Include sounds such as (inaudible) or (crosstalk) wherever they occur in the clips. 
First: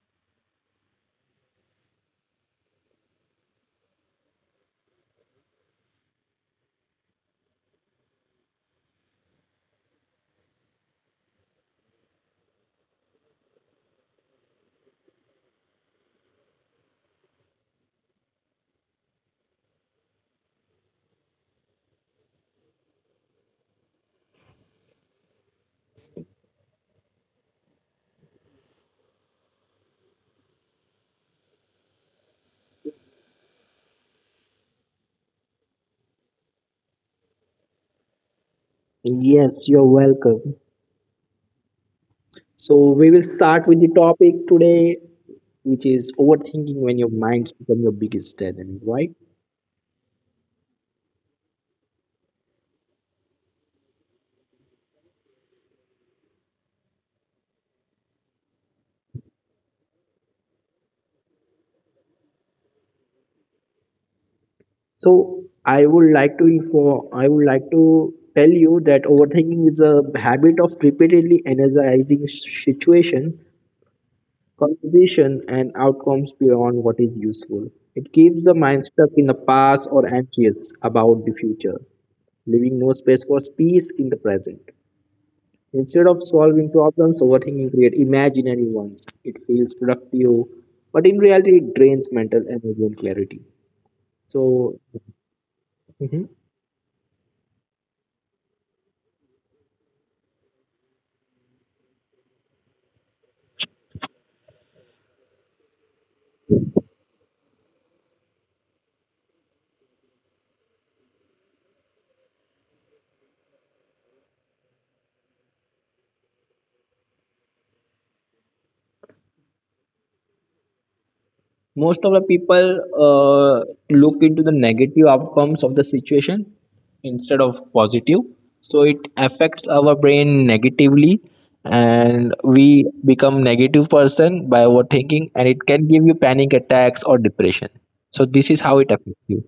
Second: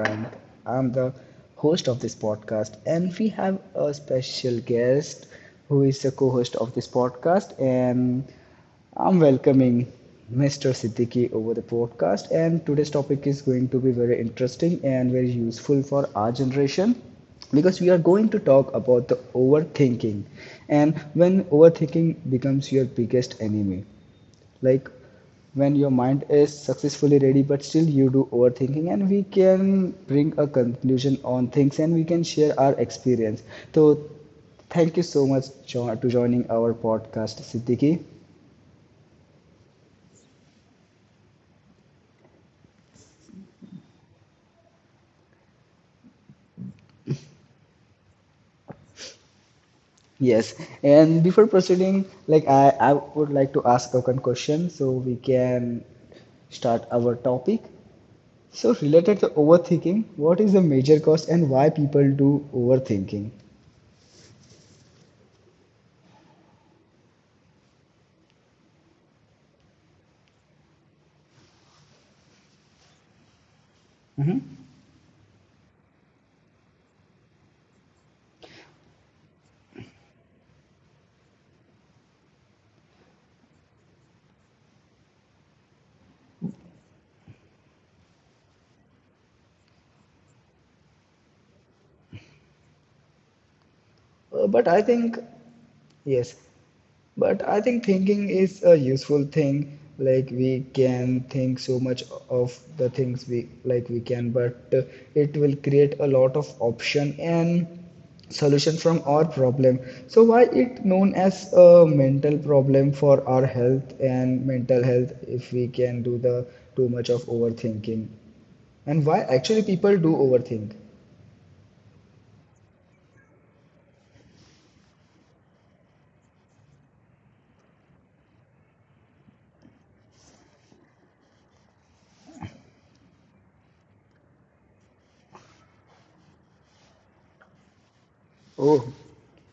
Frank. I'm the host of this podcast, and we have a special guest who is the co-host of this podcast, and I'm welcoming Mr. Siddiqui over the podcast. And today's topic is going to be very interesting and very useful for our generation because we are going to talk about the overthinking and when overthinking becomes your biggest enemy, like when your mind is successfully ready but still you do overthinking and we can bring a conclusion on things and we can share our experience. so Thank you so much to joining our podcast, Siddiqui. Yes, you're welcome. So we will start with the topic today, which is overthinking when your minds become your biggest enemy, right? Yes. And before proceeding, I would like to ask a question so we can start our topic. So related to overthinking, what is the major cause and why people do overthinking? So I would like to tell you that overthinking is a habit of repeatedly analyzing situation, composition, and outcomes beyond what is useful. It keeps the mind stuck in the past or anxious about the future, leaving no space for peace in the present. Instead of solving problems, overthinking creates imaginary ones. It feels productive, but in reality, it drains mental energy and clarity. But So, I think. Yes. mhm. But I think thinking is a useful thing. Like we can think so much of the things we like, we can, but it will create a lot of option and solution from our problem. So why it known as a mental problem for our health and mental health if we can do the too much of overthinking, and why actually people do overthink? Most of the people uh, look into the negative outcomes of the situation instead of positive. So it affects our brain negatively, and we become negative person by overthinking, and it can give you panic attacks or depression. So this is how Oh, it affects you.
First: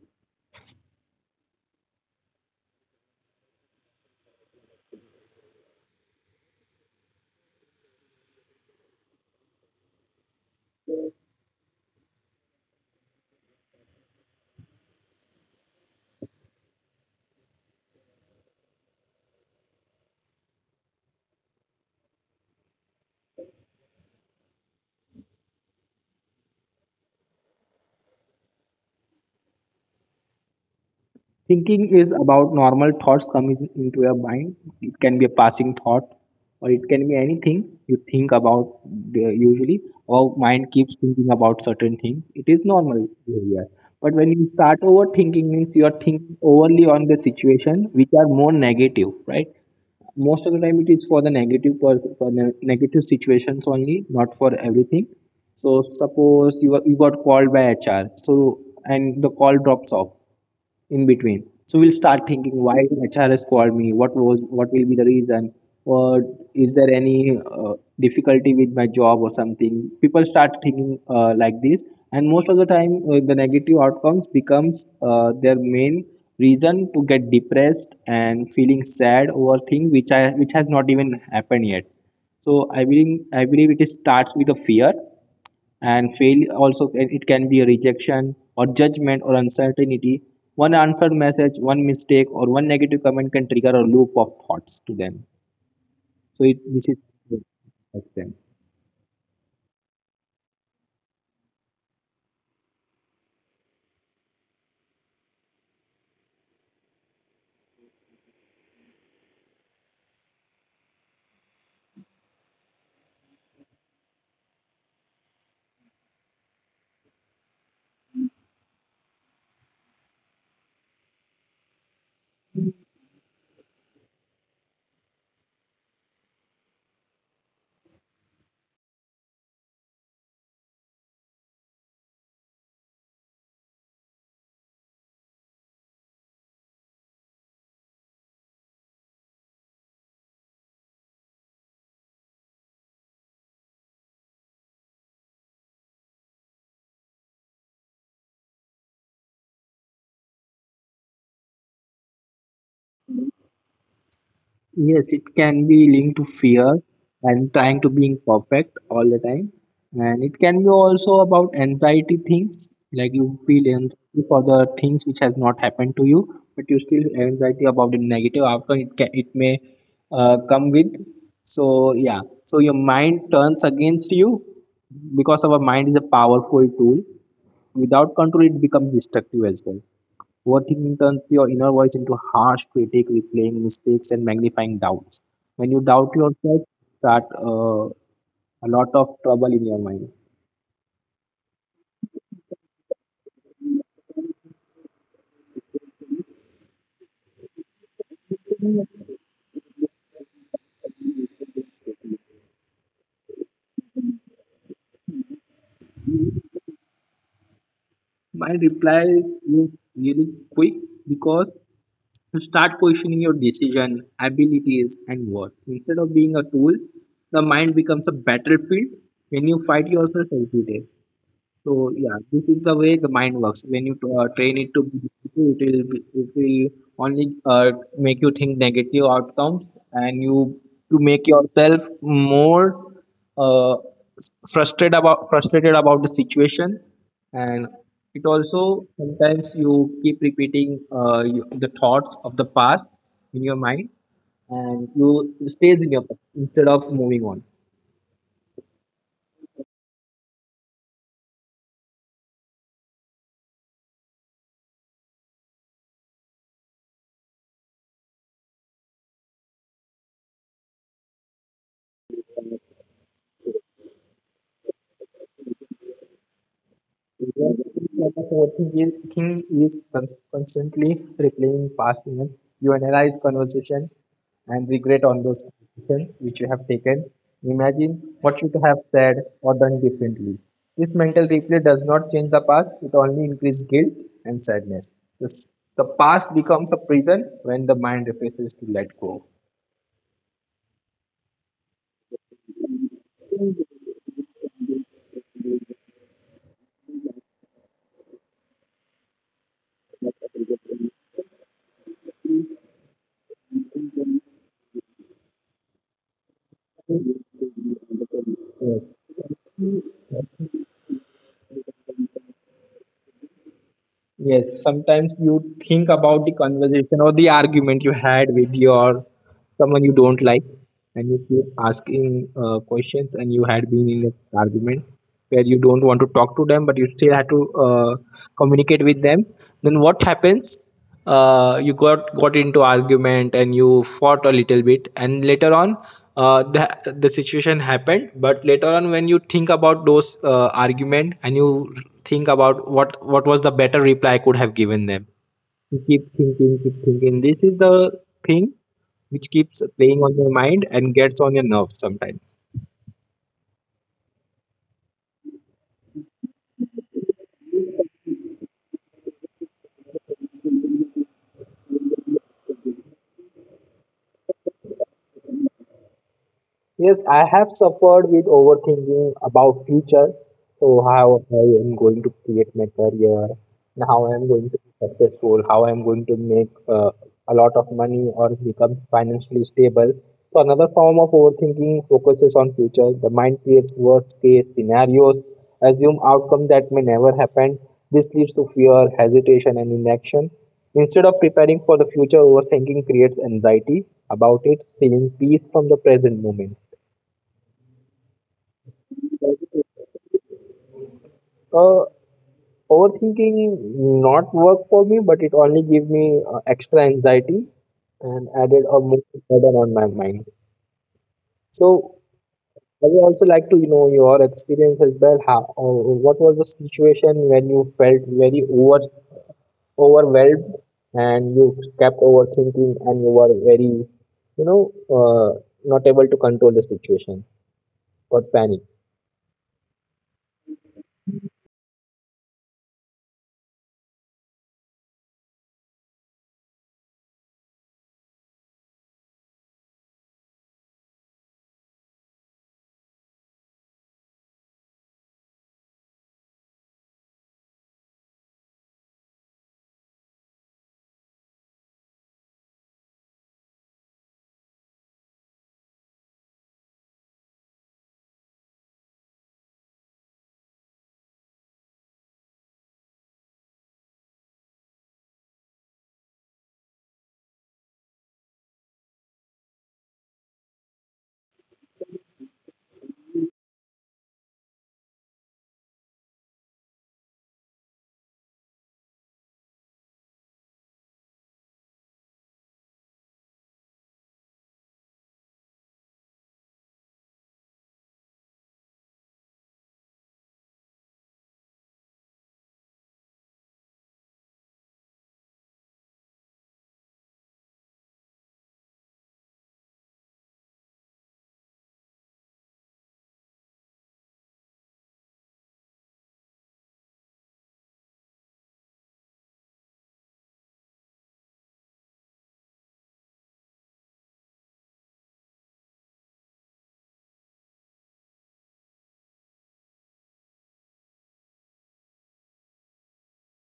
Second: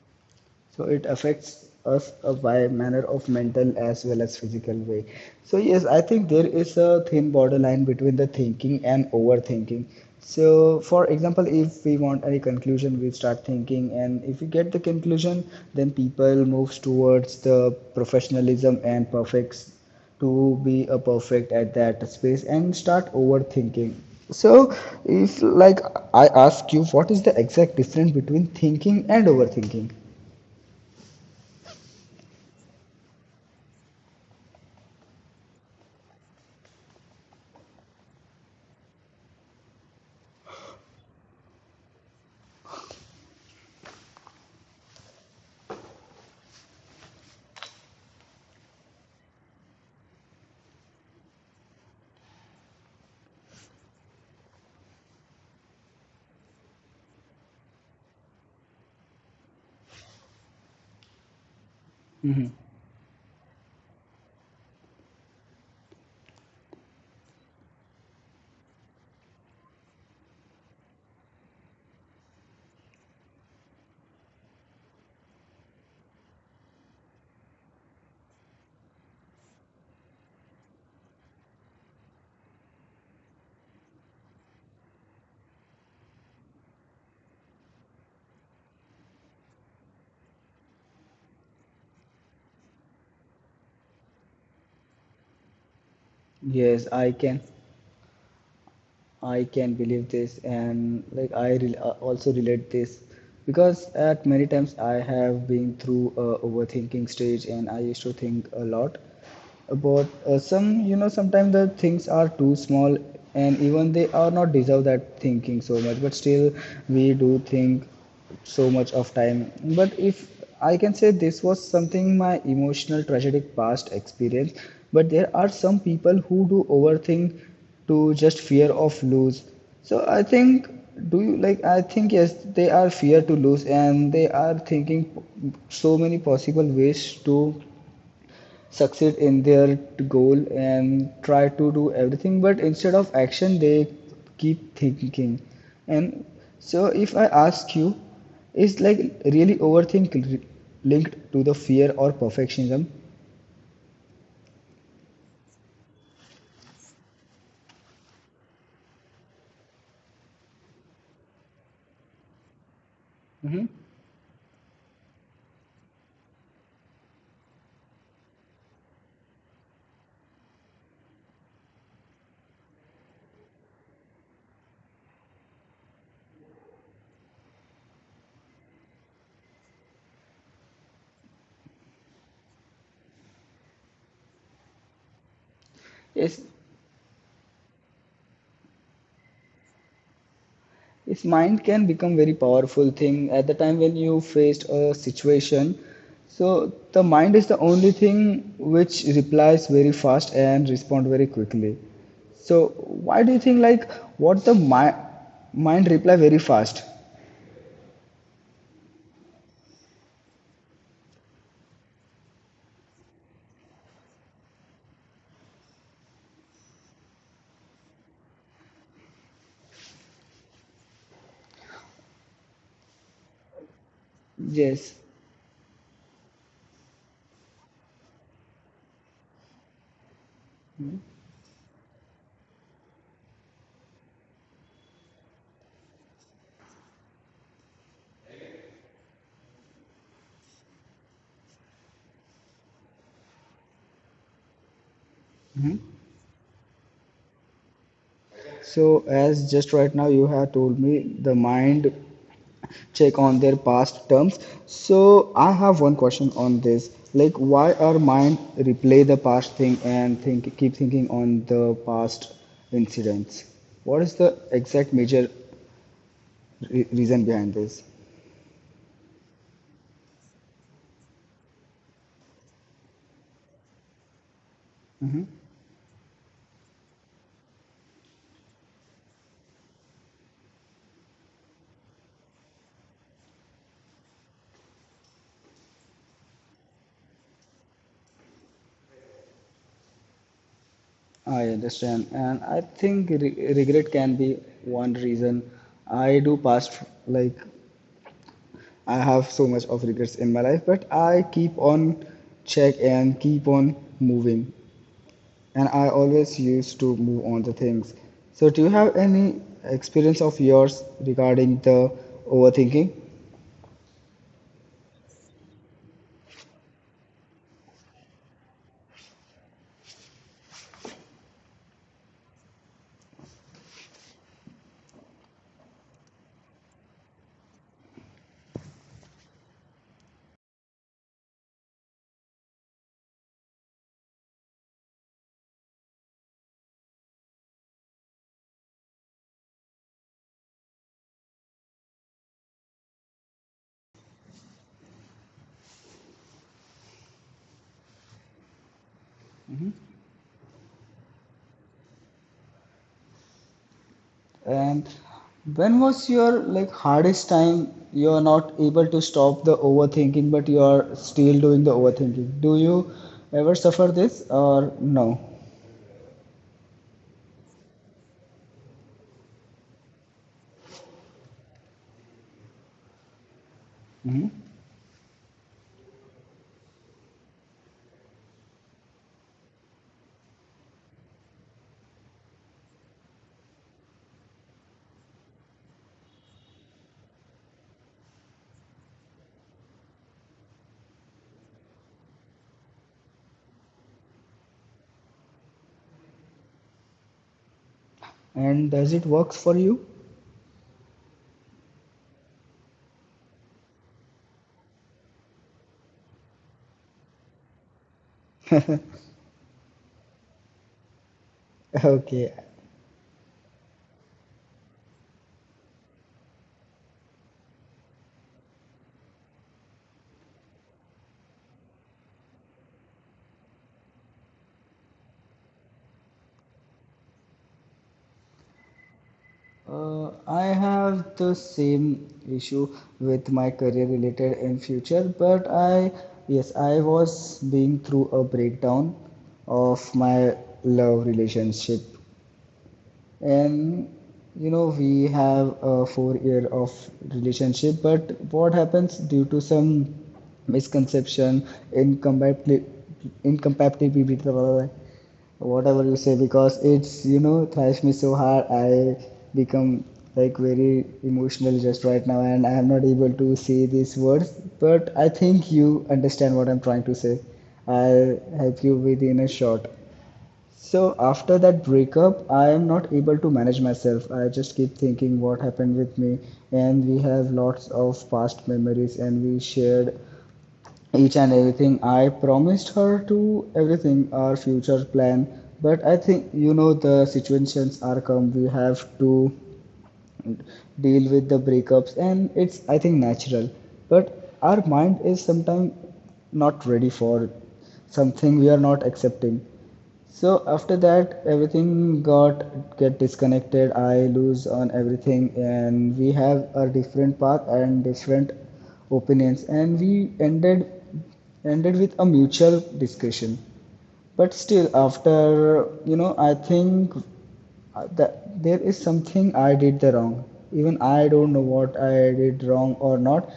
so it affects us by manner of mental as well as physical way. So yes, I think there is a thin borderline between the thinking and overthinking. So for example, if we want any conclusion we start thinking, and if we get the conclusion, then people moves towards the professionalism and perfects to be a perfect at that space and start overthinking. so if I ask you, what is the exact difference between thinking and overthinking? Thinking is about normal thoughts coming into your mind. It can be a passing thought, or it can be anything you think about. Usually, our mind keeps thinking about certain things. It is normal behavior. But when you start overthinking, means you are thinking overly on the situation, which are more negative, right? Most of the time it is for the for the negative situations only, not for everything. So suppose you got called by HR, so and the call drops off in between, so we'll start thinking, why HR has called me, what will be the reason? Or is there any difficulty with my job or something. People start thinking like this, and most of the time the negative outcomes becomes their main reason to get depressed and feeling sad over things which has not even happened yet. So I believe it is starts with a fear and fail also. It can be a rejection or judgment or uncertainty. One answered message, one mistake, or one negative comment can trigger a loop of thoughts to them. So this Yes, is affect them. I can believe this, and like I re also relate this because at many times I have been through a overthinking stage, and I used to think a lot about some, you know, sometimes the things are too small, and even they are not deserve that thinking so much, but still we do think so much of time. But if I can say this was something my emotional tragic past experience, but there are some people who do overthink to just fear of lose. So I think, do you like I think yes, they are fear to lose, and they are thinking so many possible ways to succeed in their goal and try to do everything, but instead of action they keep thinking. And so if I ask you, is like really overthink linked to the fear or perfectionism? Yes, it can be linked to fear and trying to being perfect all the time. And it can be also about anxiety things, like you Mhm. feel anxiety for the things which has not happened to you, but you still anxiety about the negative outcome it can, it may come with. So yeah, so your mind turns against you because our mind is a powerful tool. Without control, it becomes destructive as well. Overthinking turns your inner voice into a harsh critic, replaying mistakes and magnifying doubts. When you doubt Yes. yourself, start a lot of trouble in your mind. Yes, mind can become very powerful thing at the time when you faced a situation. So the mind is the only thing which replies very fast and respond very quickly. So why do you think what the mind reply very fast? My reply is really quick because you start questioning your decision, abilities, and worth. Instead of being a tool, the mind becomes a battlefield when you fight yourself every day. So yeah, this is the way the mind works. When you train it to Yes. be negative, it will only make you think negative outcomes, and you to make yourself more uh, frustrated about the situation. And it also sometimes you keep repeating the thoughts of the past in your mind, and you, it stays Mhm. in your mind instead of moving on. So as just right now you have told me the mind check on their past terms. So I have one question on this. Like, why our mind replay the past thing and think keep thinking on the past incidents? What is the exact major reason behind this? Overthinking thinking is constantly replaying past events. You analyze conversation and regret on Hmm. those decisions which you have taken. Imagine what you could have said or done differently. This mental replay does not change the past; it only increases guilt and sadness. This, the past becomes a prison when the mind refuses to let go. I understand, and I think regret can be one reason. I do past, like I have so much of regrets in my life, but I keep on check and keep on moving. And I always used to move on the things. So, do you have any experience of yours regarding the overthinking? Yes, sometimes you think about the conversation or the argument you had with your someone you don't like, and you keep asking questions, and you had been in an argument where you don't want to talk to them, but you still had to communicate with them. Then what happens? You got into argument and you fought a little bit, and later on the situation happened. But later on, when you think about those argument, and you think about what was the better reply I could have given them, you keep thinking, keep thinking. This is the thing which keeps playing on your mind and gets on your nerves sometimes. And when was your hardest time you are not able to stop the overthinking, but you are still doing the overthinking? Do you ever suffer this or no? Yes, I have suffered with overthinking about future. So how I am going to create my career, and how I am Mhm. going to be successful, how I am going to make a lot of money or become financially stable. So another form of overthinking focuses on future. The mind creates worst case scenarios, assume outcome that may never happen. This leads to fear, hesitation, and inaction. Instead of preparing for the future, overthinking creates anxiety about it, stealing peace from the present moment. And does it works for you? Uh, Overthinking not work for me, but it only gave me extra anxiety and added a more burden on my mind. So (laughs) Okay. I would also like to you know your experience as well. How, what was the situation when you felt very over overwhelmed and you kept overthinking and you were very, you know, not able to control the situation or panic? I have the same issue with my career related in future, but yes, I was being through a breakdown of my love relationship. And you know, we have a 4 year of relationship, but what happens due to some misconception, incompatibility, incompatibility, whatever you say, because it's, thrash me so hard, I become like very emotional just right now, and I am not able to say these words. But I think you understand what I'm trying to say. I'll help you within a short. So after that breakup, I am not able to manage myself. I just keep thinking what happened with me, and we have lots of past memories, and we shared each and everything. I promised her to everything, our future plan. But I think you know the situations are come. We have to deal with the breakups, and it's I think natural. But our mind is sometimes not ready for something we are not accepting. So after that, everything got get disconnected. I lose on everything, and we have a different path and different opinions, and we ended with a mutual discussion. But still, after, you know, I think that there is something I did the wrong. Even I don't know what I did wrong or not.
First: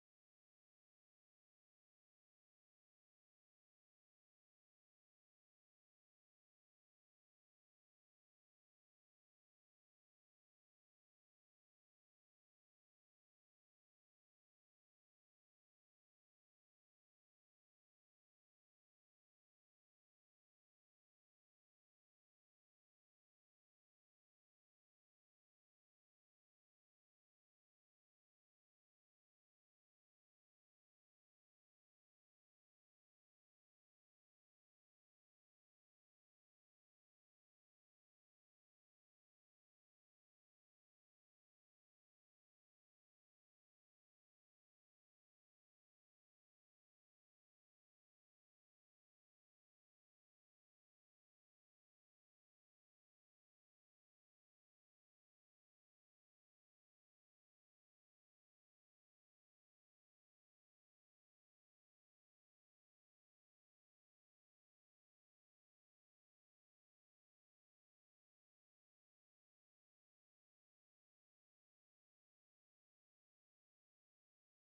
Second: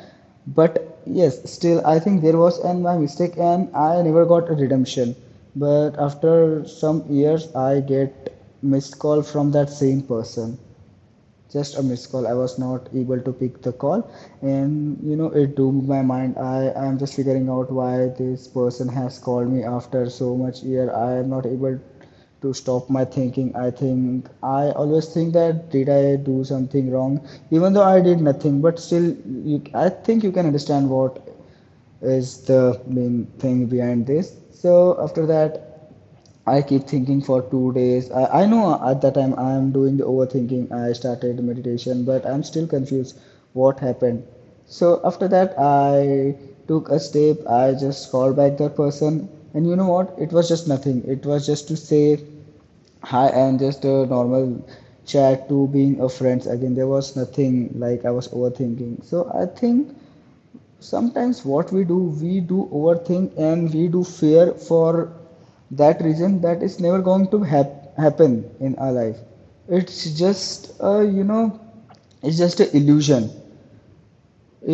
But yes, still, I think there was an my mistake, and I never got a redemption. But after some years, I get missed call from that same person, just a missed call. I was not able to pick the call, and you know it doomed my mind. I'm just figuring out why this person has called me after so much year. I am not able to stop my thinking. I think I always think, that did I do something wrong, even though I did nothing. But still I think you can understand what is the main thing behind this. So after that, I keep thinking for 2 days. I know at that time I am doing the overthinking. I started meditation, but I'm still confused what happened. So after that, I took a step. I just called back that person, and you know what? It was just nothing. It was just to say hi and just a normal chat to being a friends again. There was nothing like I was overthinking. So I think sometimes what we do overthink, and we do fear for that reason that is never going to happen in our life. It's just a, you know, it's just an illusion.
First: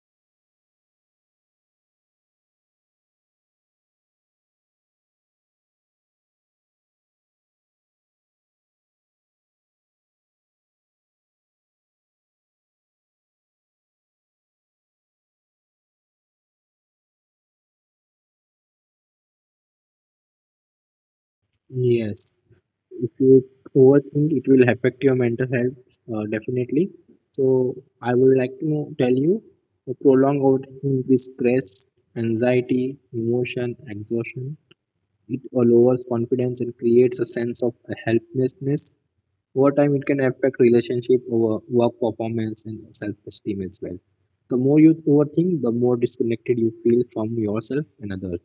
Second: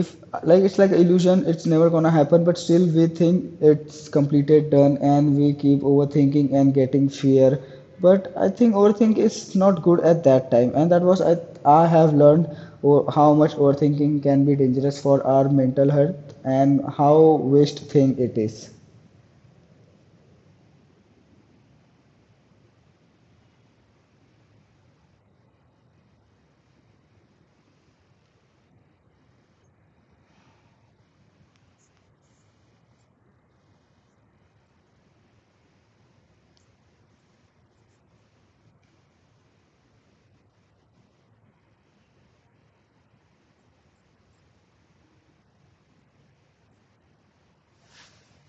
If it's like illusion, it's never gonna happen, but still we think it's completed done, and we keep overthinking and getting fear. But I think overthink is not good at that time, and that was I have learned how much overthinking can be dangerous for our mental health and how waste thing it is. Yes. If you overthink, it will affect your mental health definitely. So I would like to tell you, the prolonged overthinking increases stress, anxiety, emotion, exhaustion. It lowers confidence and creates a sense of helplessness. Over time, it can affect relationship, over work performance, and self-esteem as well. The more you overthink, the more disconnected you feel from yourself and others.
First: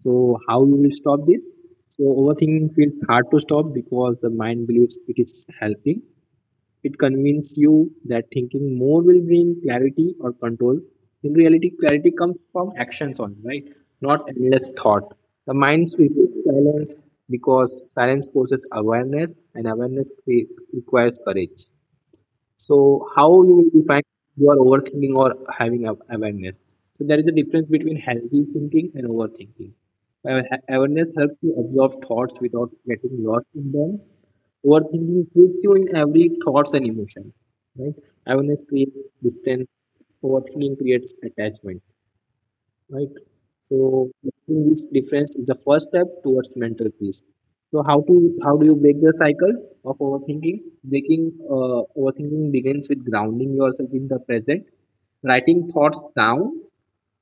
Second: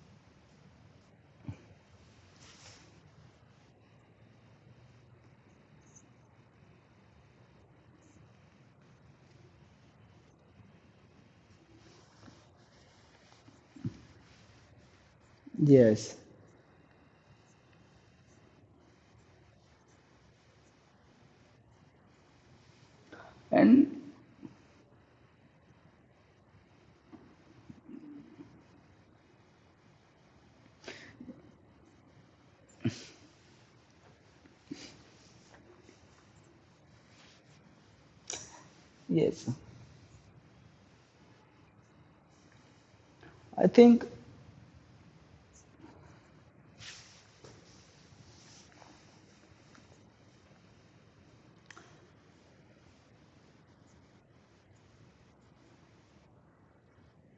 So how you will stop this? So overthinking feels hard to stop because the mind believes it is helping. It convinces you that thinking more will bring clarity or control. In reality, clarity comes from actions only, right? Not endless thought. The mind Yes. switches silence because silence forces awareness, and awareness requires courage. So how you will define you are overthinking or having awareness? So there is a difference between healthy thinking and overthinking. Awareness helps you absorb thoughts without getting lost in them. Overthinking keeps you in every thoughts and emotion. Right? Awareness creates Yes. distance. Overthinking creates attachment, right? I think. So making this difference is the first step towards mental peace. So how to how do you break the cycle of overthinking? Breaking overthinking begins with grounding yourself in the present, writing thoughts down,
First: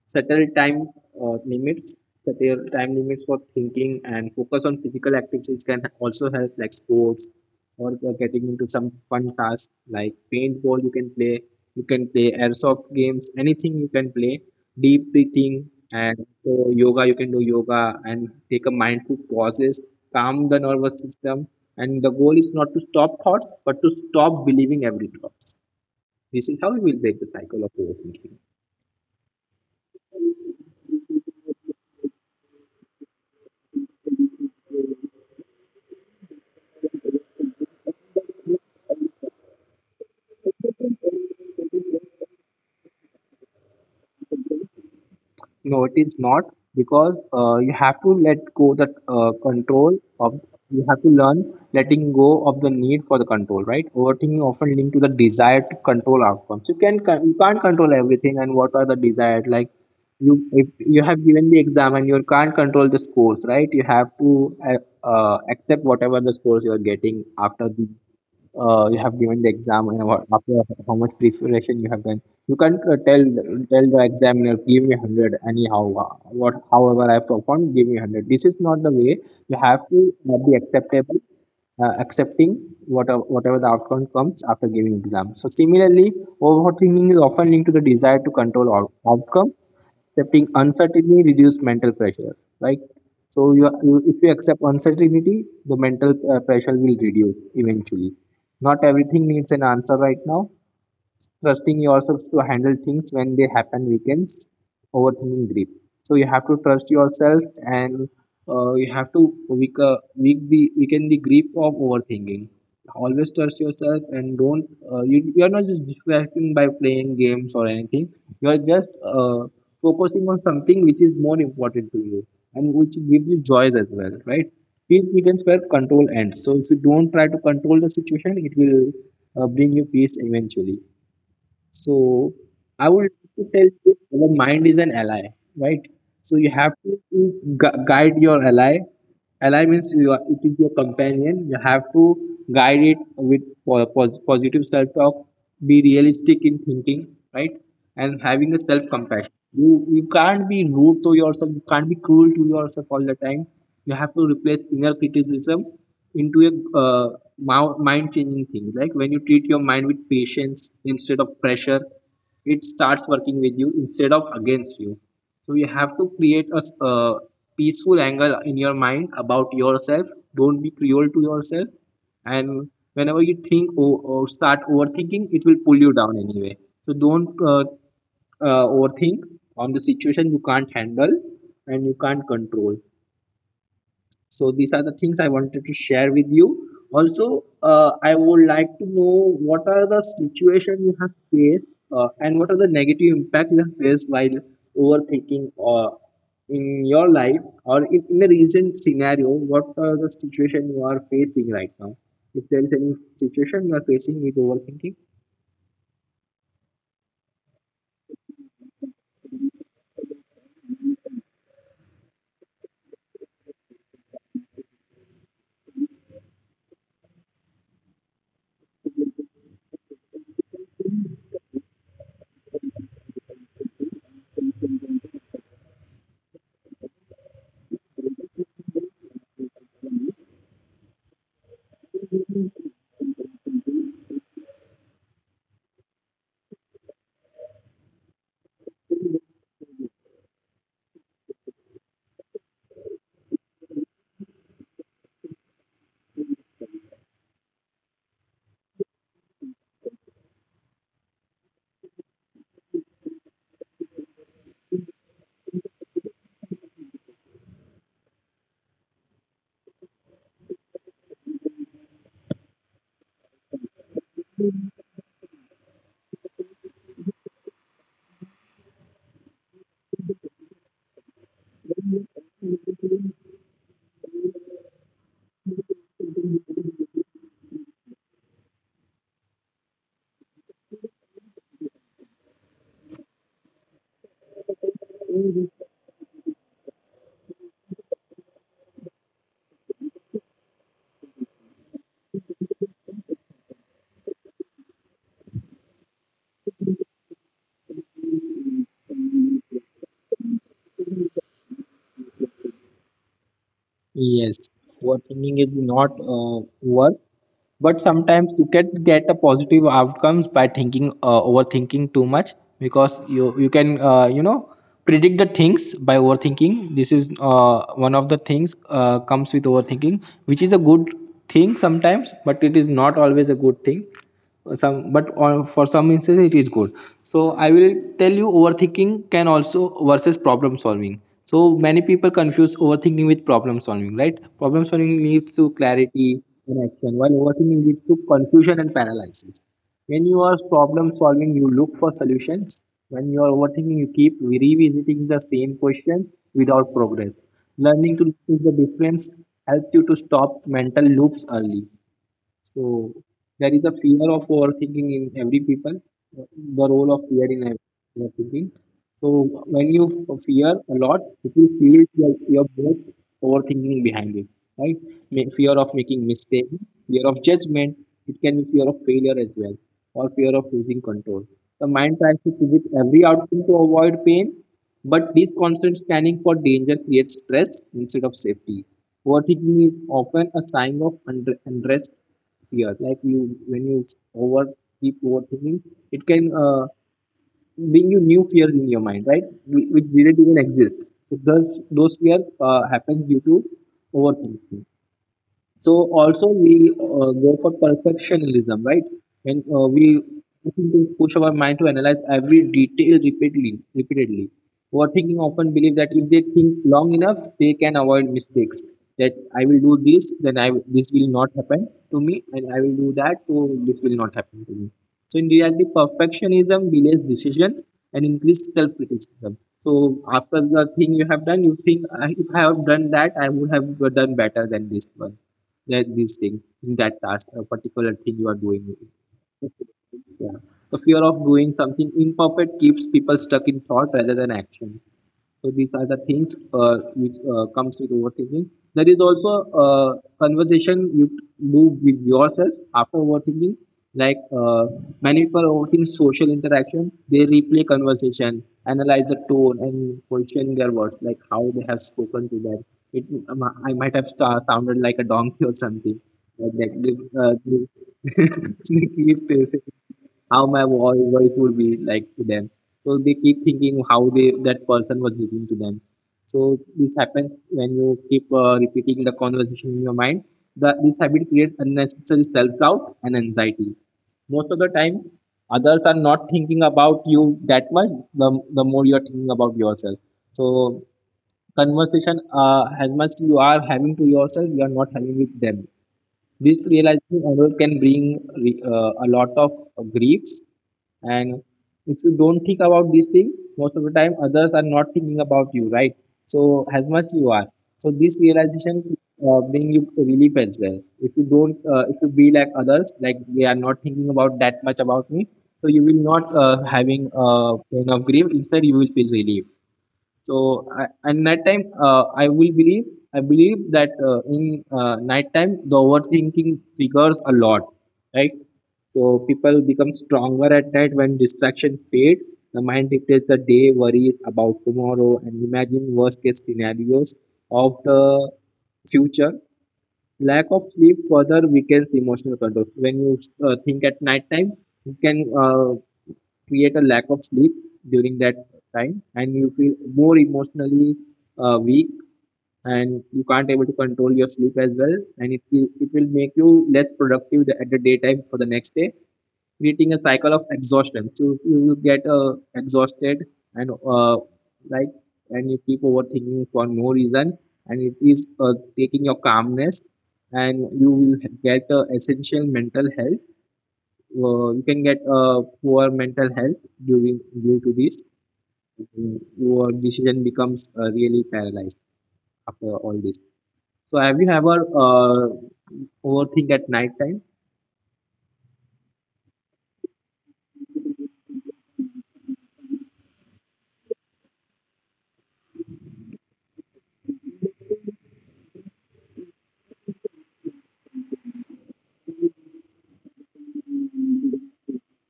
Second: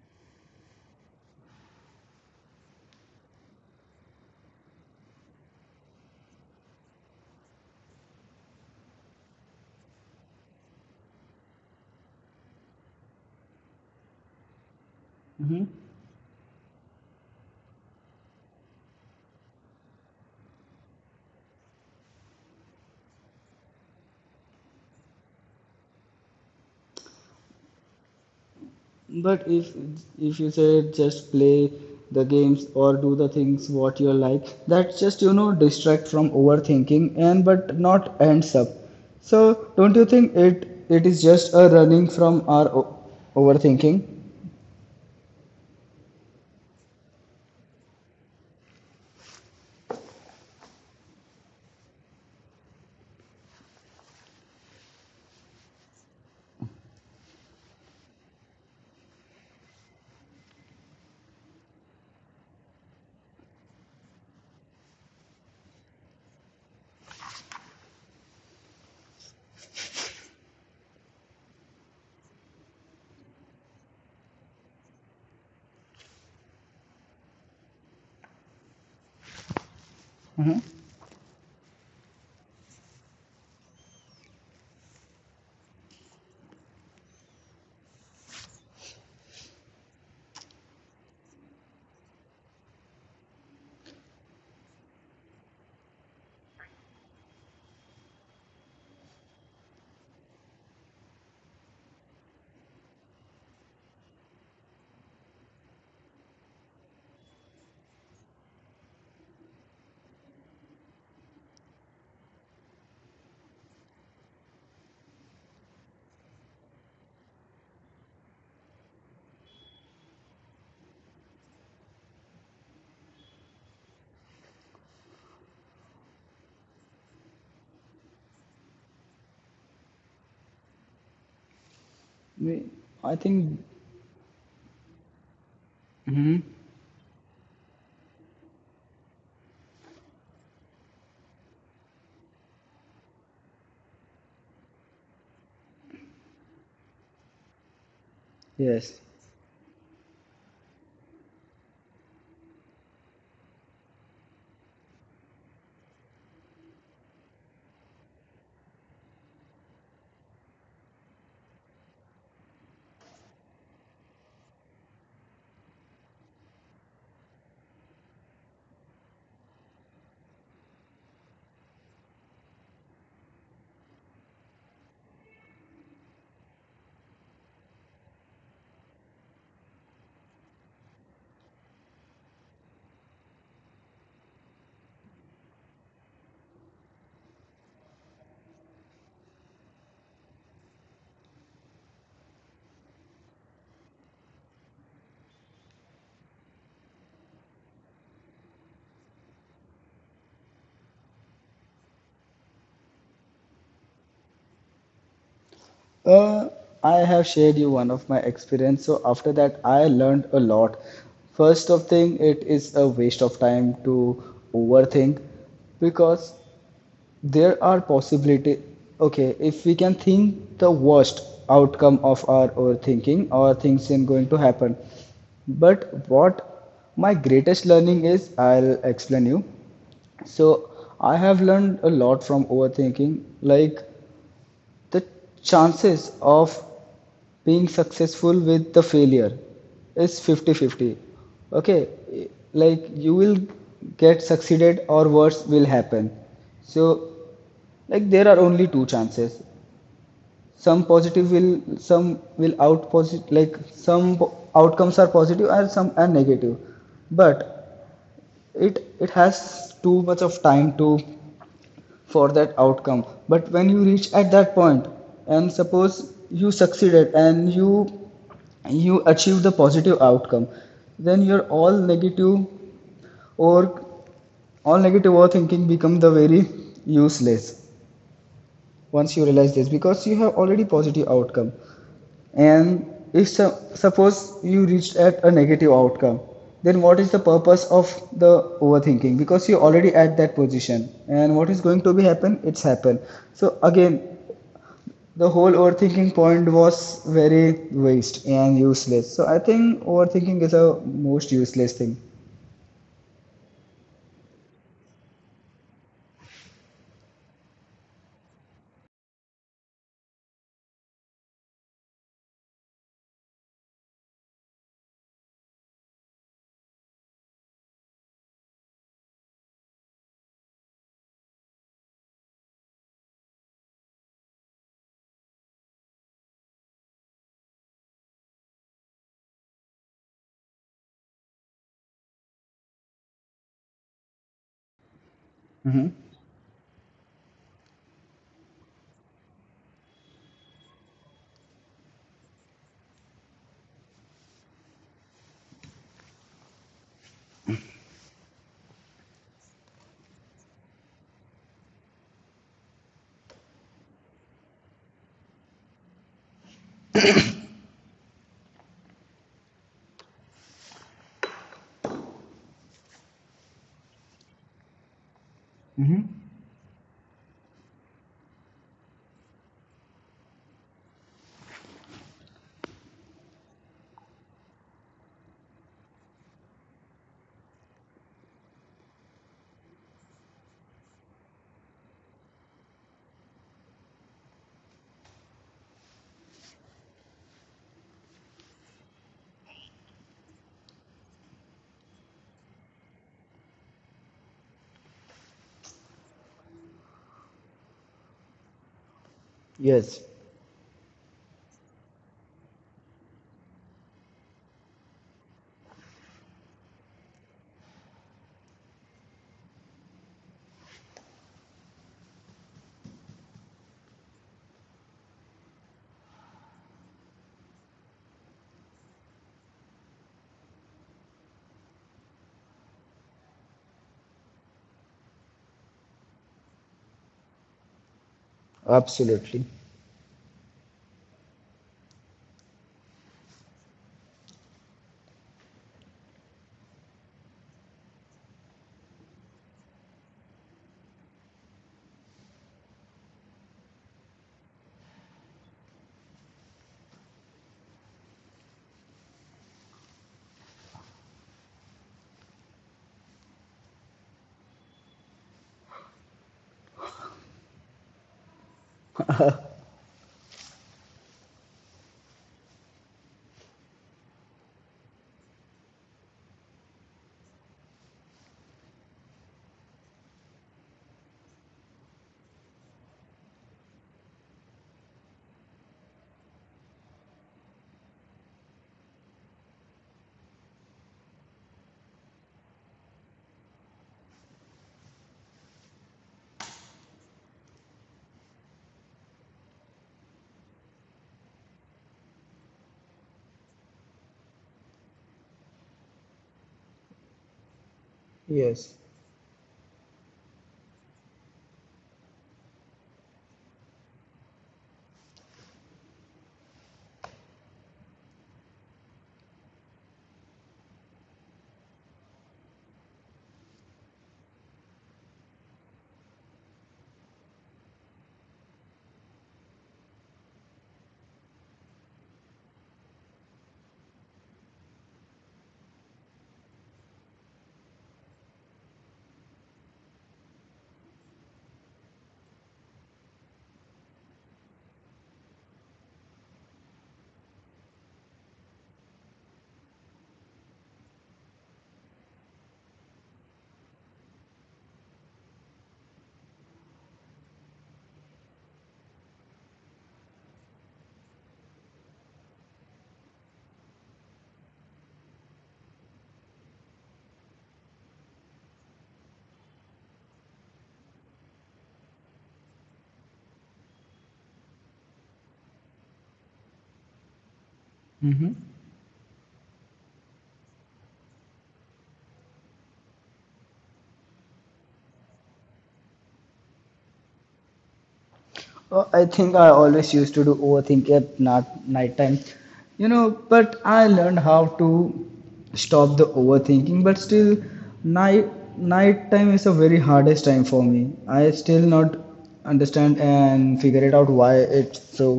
settle time uh, limits, settle time limits for thinking, and focus on physical activities can also help, like sports or getting into some fun tasks like paintball. You can play airsoft games, anything you can play, deep breathing, and so yoga, you can do yoga and take a mindful pauses, calm the nervous system. And the goal is not to stop thoughts but to stop believing every thought. This is how we will break the cycle of overthinking. But if you say just play the games or do the things what you like, that's just, you know, distract from overthinking, and but not ends up. So don't you think it is just a running from our overthinking? No, it is not, because you have to let go the control of. You have to learn letting go of the need for the control, right? Overthinking often linked to the desire to control outcomes. You can you can't control everything, and what are the desired? Like you, if you have given the exam and you can't control the scores, right? You have to uh, accept whatever the scores you are getting after the you have given the exam, and what, after how much preparation you have done. You can't tell the examiner, give me 100 anyhow. What however I performed, give me 100. This is not the way. You have to be Mhm. acceptable, accepting whatever the outcome comes after giving exam. So similarly, overthinking is often linked to the desire to control outcome. Accepting uncertainty reduce mental pressure, right? So you, if you accept uncertainty, the mental pressure will reduce eventually. Not everything needs an answer right now. Trusting yourselves to handle things when they happen weakens overthinking grip. So you have to trust yourself and you have to weak, weak the weaken the grip of overthinking. Always trust yourself and don't you are not just distracting by playing games or anything. You are just focusing on something which is more important to you and which gives you joy as well, right? Peace begins where control ends. So if you don't try to control the situation, it will bring you peace eventually. So We- I would like I to tell think. you, your mind is an ally, right? So you Mhm. have to guide your ally. Ally means you are, it is your companion. You have to guide it with positive self-talk. Be realistic in thinking, right? And having a self Yes. compassion. You can't be rude to yourself, you can't be cruel to yourself all the time. You have to replace inner criticism into a mind changing thing. Like when you treat your mind with patience instead of pressure, it starts working with you instead of against you. So you have to create a peaceful angle in your mind about yourself. Don't be cruel to yourself. And whenever you think or start overthinking, it will pull you down anyway, so don't overthink on the situation you can't handle and you can't control. So these are the things I wanted to share with you. Also, I would like to know what are the situation you have faced, and what are the negative impact you have faced while overthinking uh, in your life, or in a recent scenario, what are the situation you are facing right now, if there is any situation you are facing with overthinking. Uh, I have shared you one of my experience. So after that, I learned a lot. First of thing, it is a waste of time to overthink, because there are possibility. Okay, if we can think the worst outcome of our overthinking or things in going to happen. But what my greatest learning is, I'll explain you. So I have learned a lot from overthinking. Like, the chances of being successful with the failure is 50-50. Okay, like you will get succeeded or worse will happen. So, like, there are only two chances. Some positive will, some will out positive, like, some outcomes are positive and some are negative. But it has too much of time to for that outcome. But when you reach at that point, and suppose you succeeded, and you achieve the positive outcome, then your all negative or all negative overthinking become the very useless once you realize this, because you have already positive outcome. And if suppose you reached at a negative outcome, then what is the purpose of the overthinking? Because you're already at that position, and what is going to be happen? It's happen. So again, the whole overthinking point was very waste and useless. So I think overthinking is a most useless thing. Yes, overthinking is not work, but sometimes you can get a positive outcomes by thinking overthinking too much, because you can, you know, predict the things by overthinking. This is one of the things comes with overthinking, which is a good thing sometimes, but it is not always a good thing. Some but on, for some instances it is good. So I will tell you overthinking can also versus problem solving. So many people confuse overthinking with problem solving, right? Problem solving leads to Hmm. clarity and action, while overthinking leads to confusion and paralysis. When you are problem solving, you look for solutions. When you are overthinking, you keep revisiting the same questions without progress. Learning to notice the difference helps you to stop mental loops early. So there is a fear of overthinking in every people, the role of fear in overthinking. So when you fear a lot, it will feel your both overthinking behind it, right? Fear of making mistake, fear of judgment, it can be fear of failure as well, or fear of losing control. The mind tries to predict every outcome to avoid pain, but this constant scanning for danger creates stress instead of safety. Overthinking is often a sign of unrest fear. Like you, when you over keep overthinking, it can bring you new fears in your mind, right? Which didn't even exist. So those fear happens due to overthinking. So also we go for perfectionism, right? And we Yes, push our mind to analyze every detail repeatedly. Repeatedly, overthinking often believe that if they think long enough, they can avoid mistakes. That I will do this, then this will not happen to me, and I will do that, so this will not happen to me. So in reality, perfectionism delays decision and increases self-criticism. So after the thing you have done, you think, If I have done that, I would have done better than this one, that this thing, that task, a particular thing you are doing." absolutely. Yeah, the fear of doing something imperfect keeps people stuck in thought rather than action. So these are the things which comes with overthinking. There is also a conversation you do with yourself after overthinking. Like many people overthink social interaction, they replay conversation, analyze the tone and question their words, like how they have spoken to them. It I might have sounded like a donkey or something. Like that, they (laughs) they keep saying how my voice would be like to them. So they keep thinking how they that person was judging to them. So this happens when you keep repeating the conversation in your mind. This habit creates unnecessary self doubt and anxiety. Most of the time, others are not thinking about you that much. The more you are thinking about yourself. So conversation as much you are having to yourself, you are not having with them. This realization error can bring a lot of griefs. And if you don't think about this thing, most of the time others are not thinking about you, right? So as much you are, so this Yes. realization bring you relief as well. If you don't if you be like others, like they are not thinking about that much about me, so you will not having pain of grief, instead you will feel relief. So I, and night time, I will believe I believe that in night time, the overthinking triggers a lot, right? So people become stronger at night when distraction fade. The mind replays the day, worries about tomorrow and imagine worst case scenarios of the future. Lack of sleep further weakens emotional controls. When you think at night time, you can create a lack of sleep during that time, and you feel more emotionally weak, and you can't able to control your sleep as well, and it will make you less productive at the daytime for the next day, creating a cycle of exhaustion. So you will get exhausted, and like, and you keep overthinking for no reason, and it is taking your calmness, and you will get essential mental health, you can get poor mental health during due to this. Hmm. Your decision becomes really paralyzed after all this. So have you ever overthink at night time? I think I always used to do overthink at not night time, you know. But I learned how to stop the overthinking. But still, night night time is the very hardest time for me. I still not understand and figure it out why it's so.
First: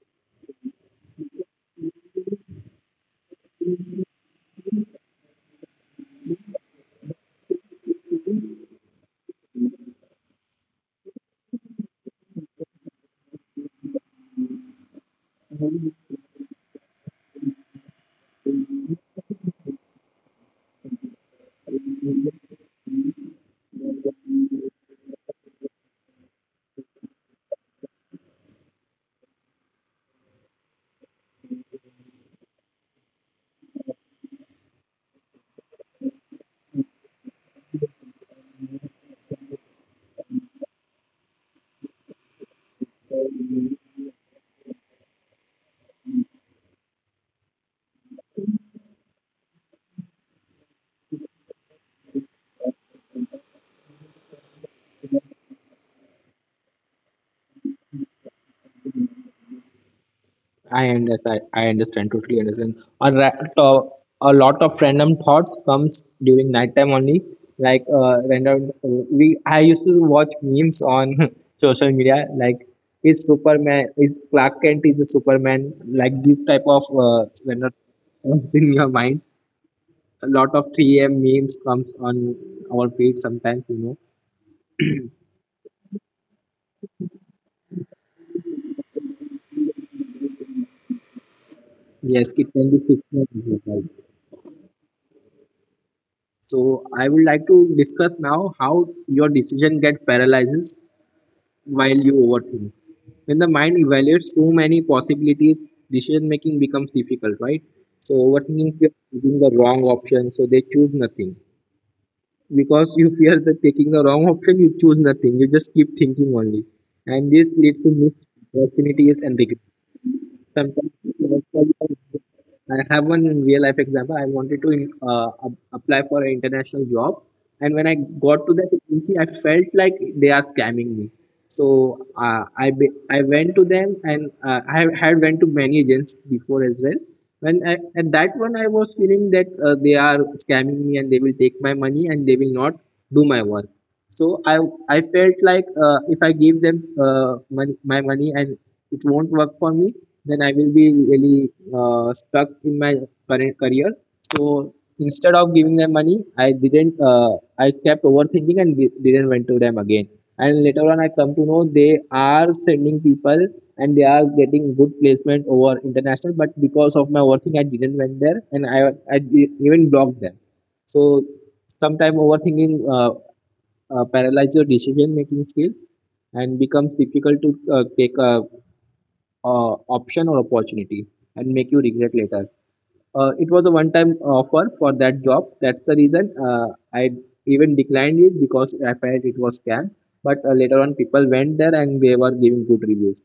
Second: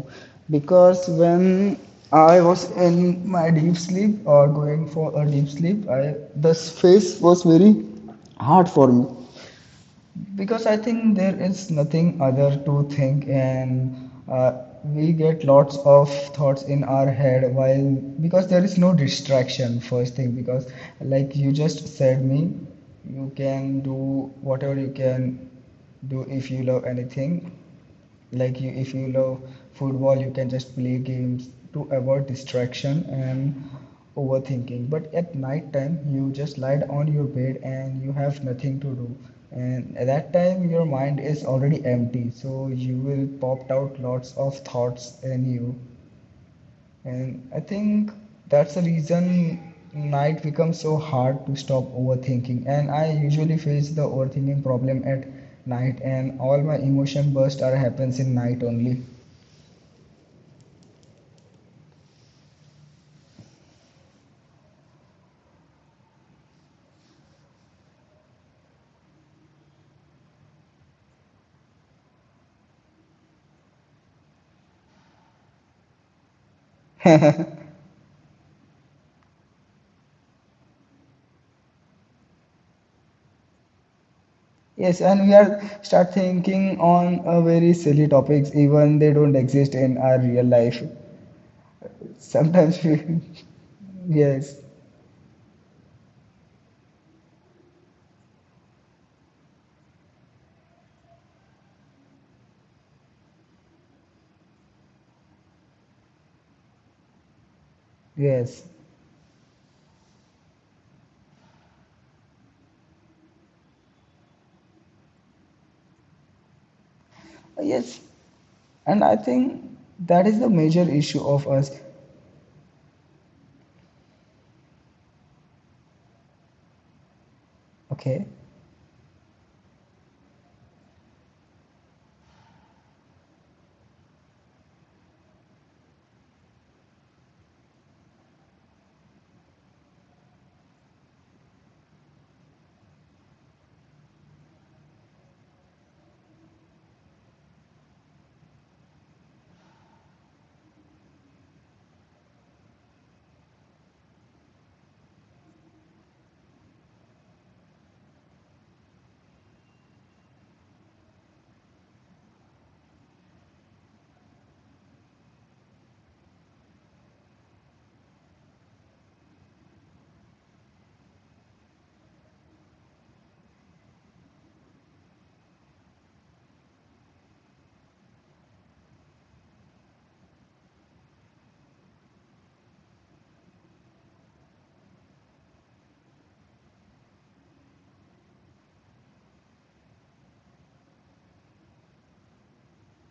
Because when I was in my deep sleep or going for a deep sleep, I the space was very hard for me, because I think there is nothing other to think, and we get lots of thoughts in our head while because there is no distraction. First thing, because like you just said me, you can do whatever you can do if you love anything. Like if you love football, you can just play games to avoid distraction and overthinking. But at night time, you just lie on your bed and you have nothing to do, and at that time your mind is already empty, so you will pop out lots of thoughts in you. And I think that's the reason night becomes so hard to stop overthinking. And I usually face the overthinking problem at night, and all my emotion bursts are happens in night only. I understand. I understand. Totally understand. A, ra- uh, a lot of random thoughts comes during nighttime only. Like random. We I used to watch memes on (laughs) social media. Like is Superman, is Clark Kent is a Superman. Like this type of random thoughts in your mind. A lot of 3 a.m. memes comes on our feed sometimes. You know. Yes, and we are start thinking on a very silly topics, even they don't exist in our real life. Yes, it can be Sometimes we, fictional as well. (laughs) yes, So I would like to discuss now how your decision get paralyzes while you overthink. When the mind evaluates so many possibilities, decision making becomes difficult, right? So yes, overthinking fear choosing the wrong option, so they choose nothing. Because you fear that taking the wrong option, you choose nothing. You just keep thinking only. And this leads to yes, missed and opportunities I and regret. think that is the Sometimes major issue of us. I have one real life example. I wanted to apply for an international job, and when I Okay. got to that agency, I felt like they are scamming me. So I went to them, and had went to many agencies before as well. When I, at that one, I was feeling that they are scamming me, and they will take my money, and they will not do my work. So I felt like if I give them my money and it won't work for me, then I will be really stuck in my current career. So instead of giving them money, I didn't. I kept overthinking and didn't went to them again. And later on, I come to know they are sending people and they are getting good placement over international. But because of my overthinking, I didn't went there, and I even blocked them. So sometimes overthinking paralyzes your decision making skills, and becomes difficult to take a option or opportunity, and make you regret later. It was a one-time offer for that job. That's the reason I even declined it, because I felt it was scam. But later on, people went there and they were giving good reviews.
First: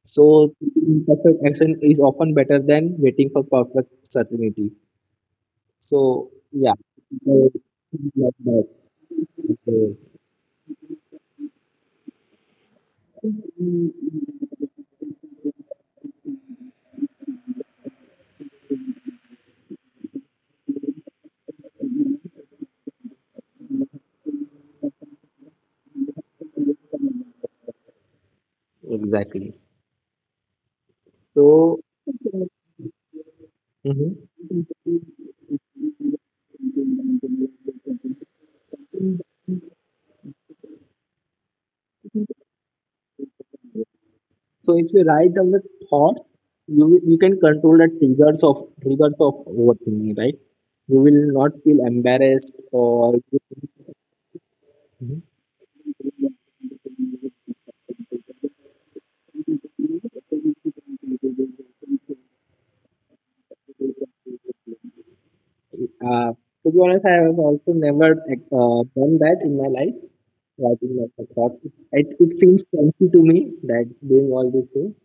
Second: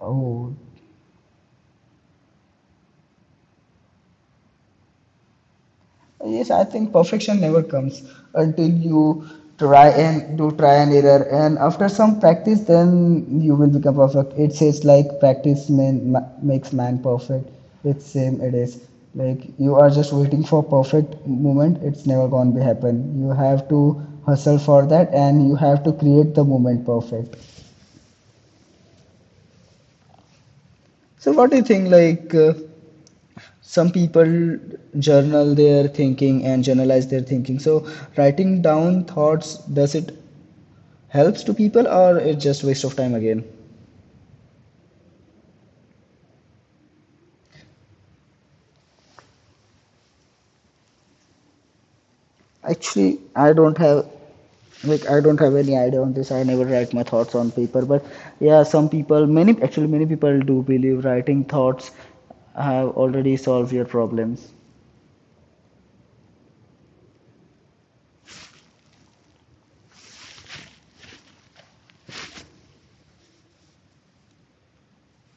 Oh. So imperfect action is often better than waiting for perfect certainty. So Yes, I yeah, think perfection people never comes like until that. you try and do try and error, and after some practice, then you will Okay. become perfect. It says like practice man, makes man perfect. It's same it is like you are just waiting for perfect moment. It's never gonna be happen. You have to hustle for that, and you have to create the moment perfect. Exactly. So what do you think? So. Some Mhm. people journal their thinking and journalize their thinking. So writing down thoughts, does it helps to people or it's just waste of time again? So if you write down the thoughts, you you can control the triggers of overthinking, right? You will not feel embarrassed Actually, or. I don't have any idea on this. I never write my thoughts on paper, but yeah, some people, many actually many people do believe writing thoughts have already solved your problems. Mhm. Uh, to be honest, I have also never like, done that in my life. So I think that's a thought. It seems fancy to me that doing all these things.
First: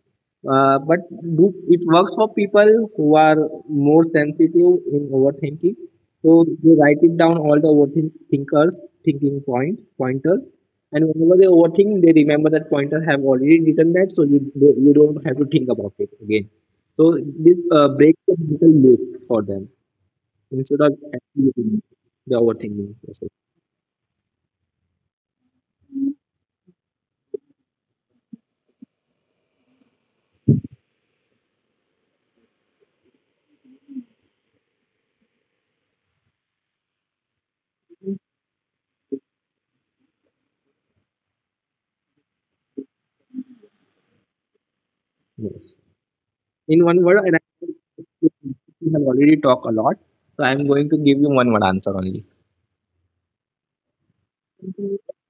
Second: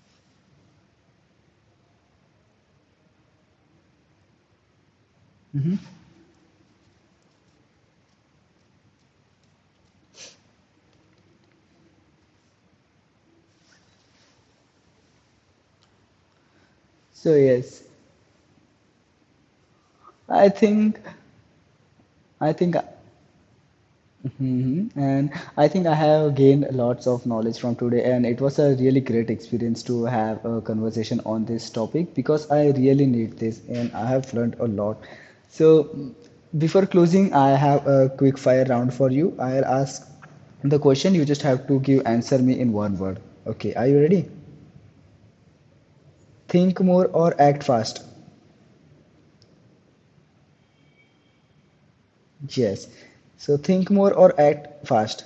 But do, it works for people who are more sensitive in overthinking. So they write it down all the overthinkers, thinking points, pointers. And whenever they overthink, they remember that pointer have already written that, so you don't have to think about it again. So So this yes, breaks the mental loop for them I instead of think. actually doing the I think overthinking process. hmm. And I think I have gained lots of knowledge from today, and it was a really great experience to have a conversation on this topic because I really need this and I have learned a lot. So, before closing, I have a quick fire round for you. I'll ask the question, you just have to give answer me in one word. Okay, are you ready? Yes. In Think one more word, and I or act fast? we have already talked a lot, so I'm going to give you one word answer only. Yes. So, think more or act fast?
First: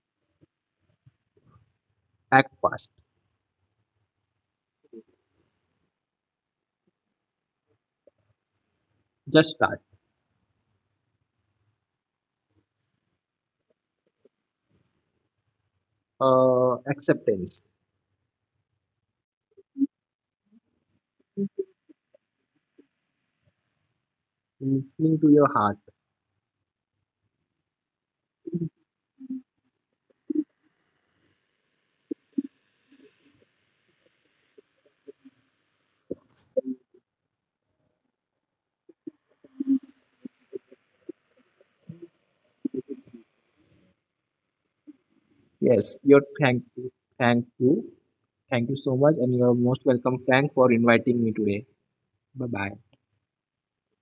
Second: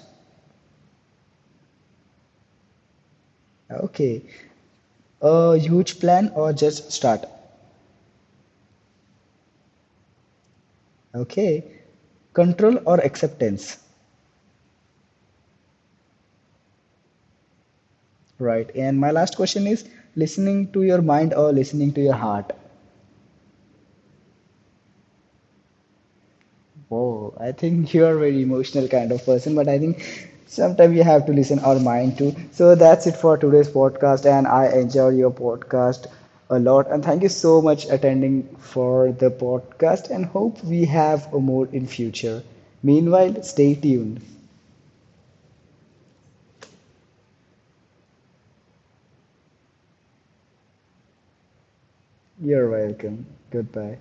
Act fast. Okay. A huge plan or just start? Just start. Okay, control or acceptance, Acceptance. right? And my last question is, listening to your mind or listening to your heart? Listening to your heart. Whoa, I think you are very emotional kind of person, but I think sometimes you have to listen our mind too. So that's it for today's podcast, and I enjoy your podcast a lot. And thank you so much attending for the podcast, and hope we have more in future. Meanwhile, stay tuned. Yes, your thank you, thank you, thank you so much, and you are most welcome, Frank, for inviting me today. Bye You're bye. welcome. Goodbye.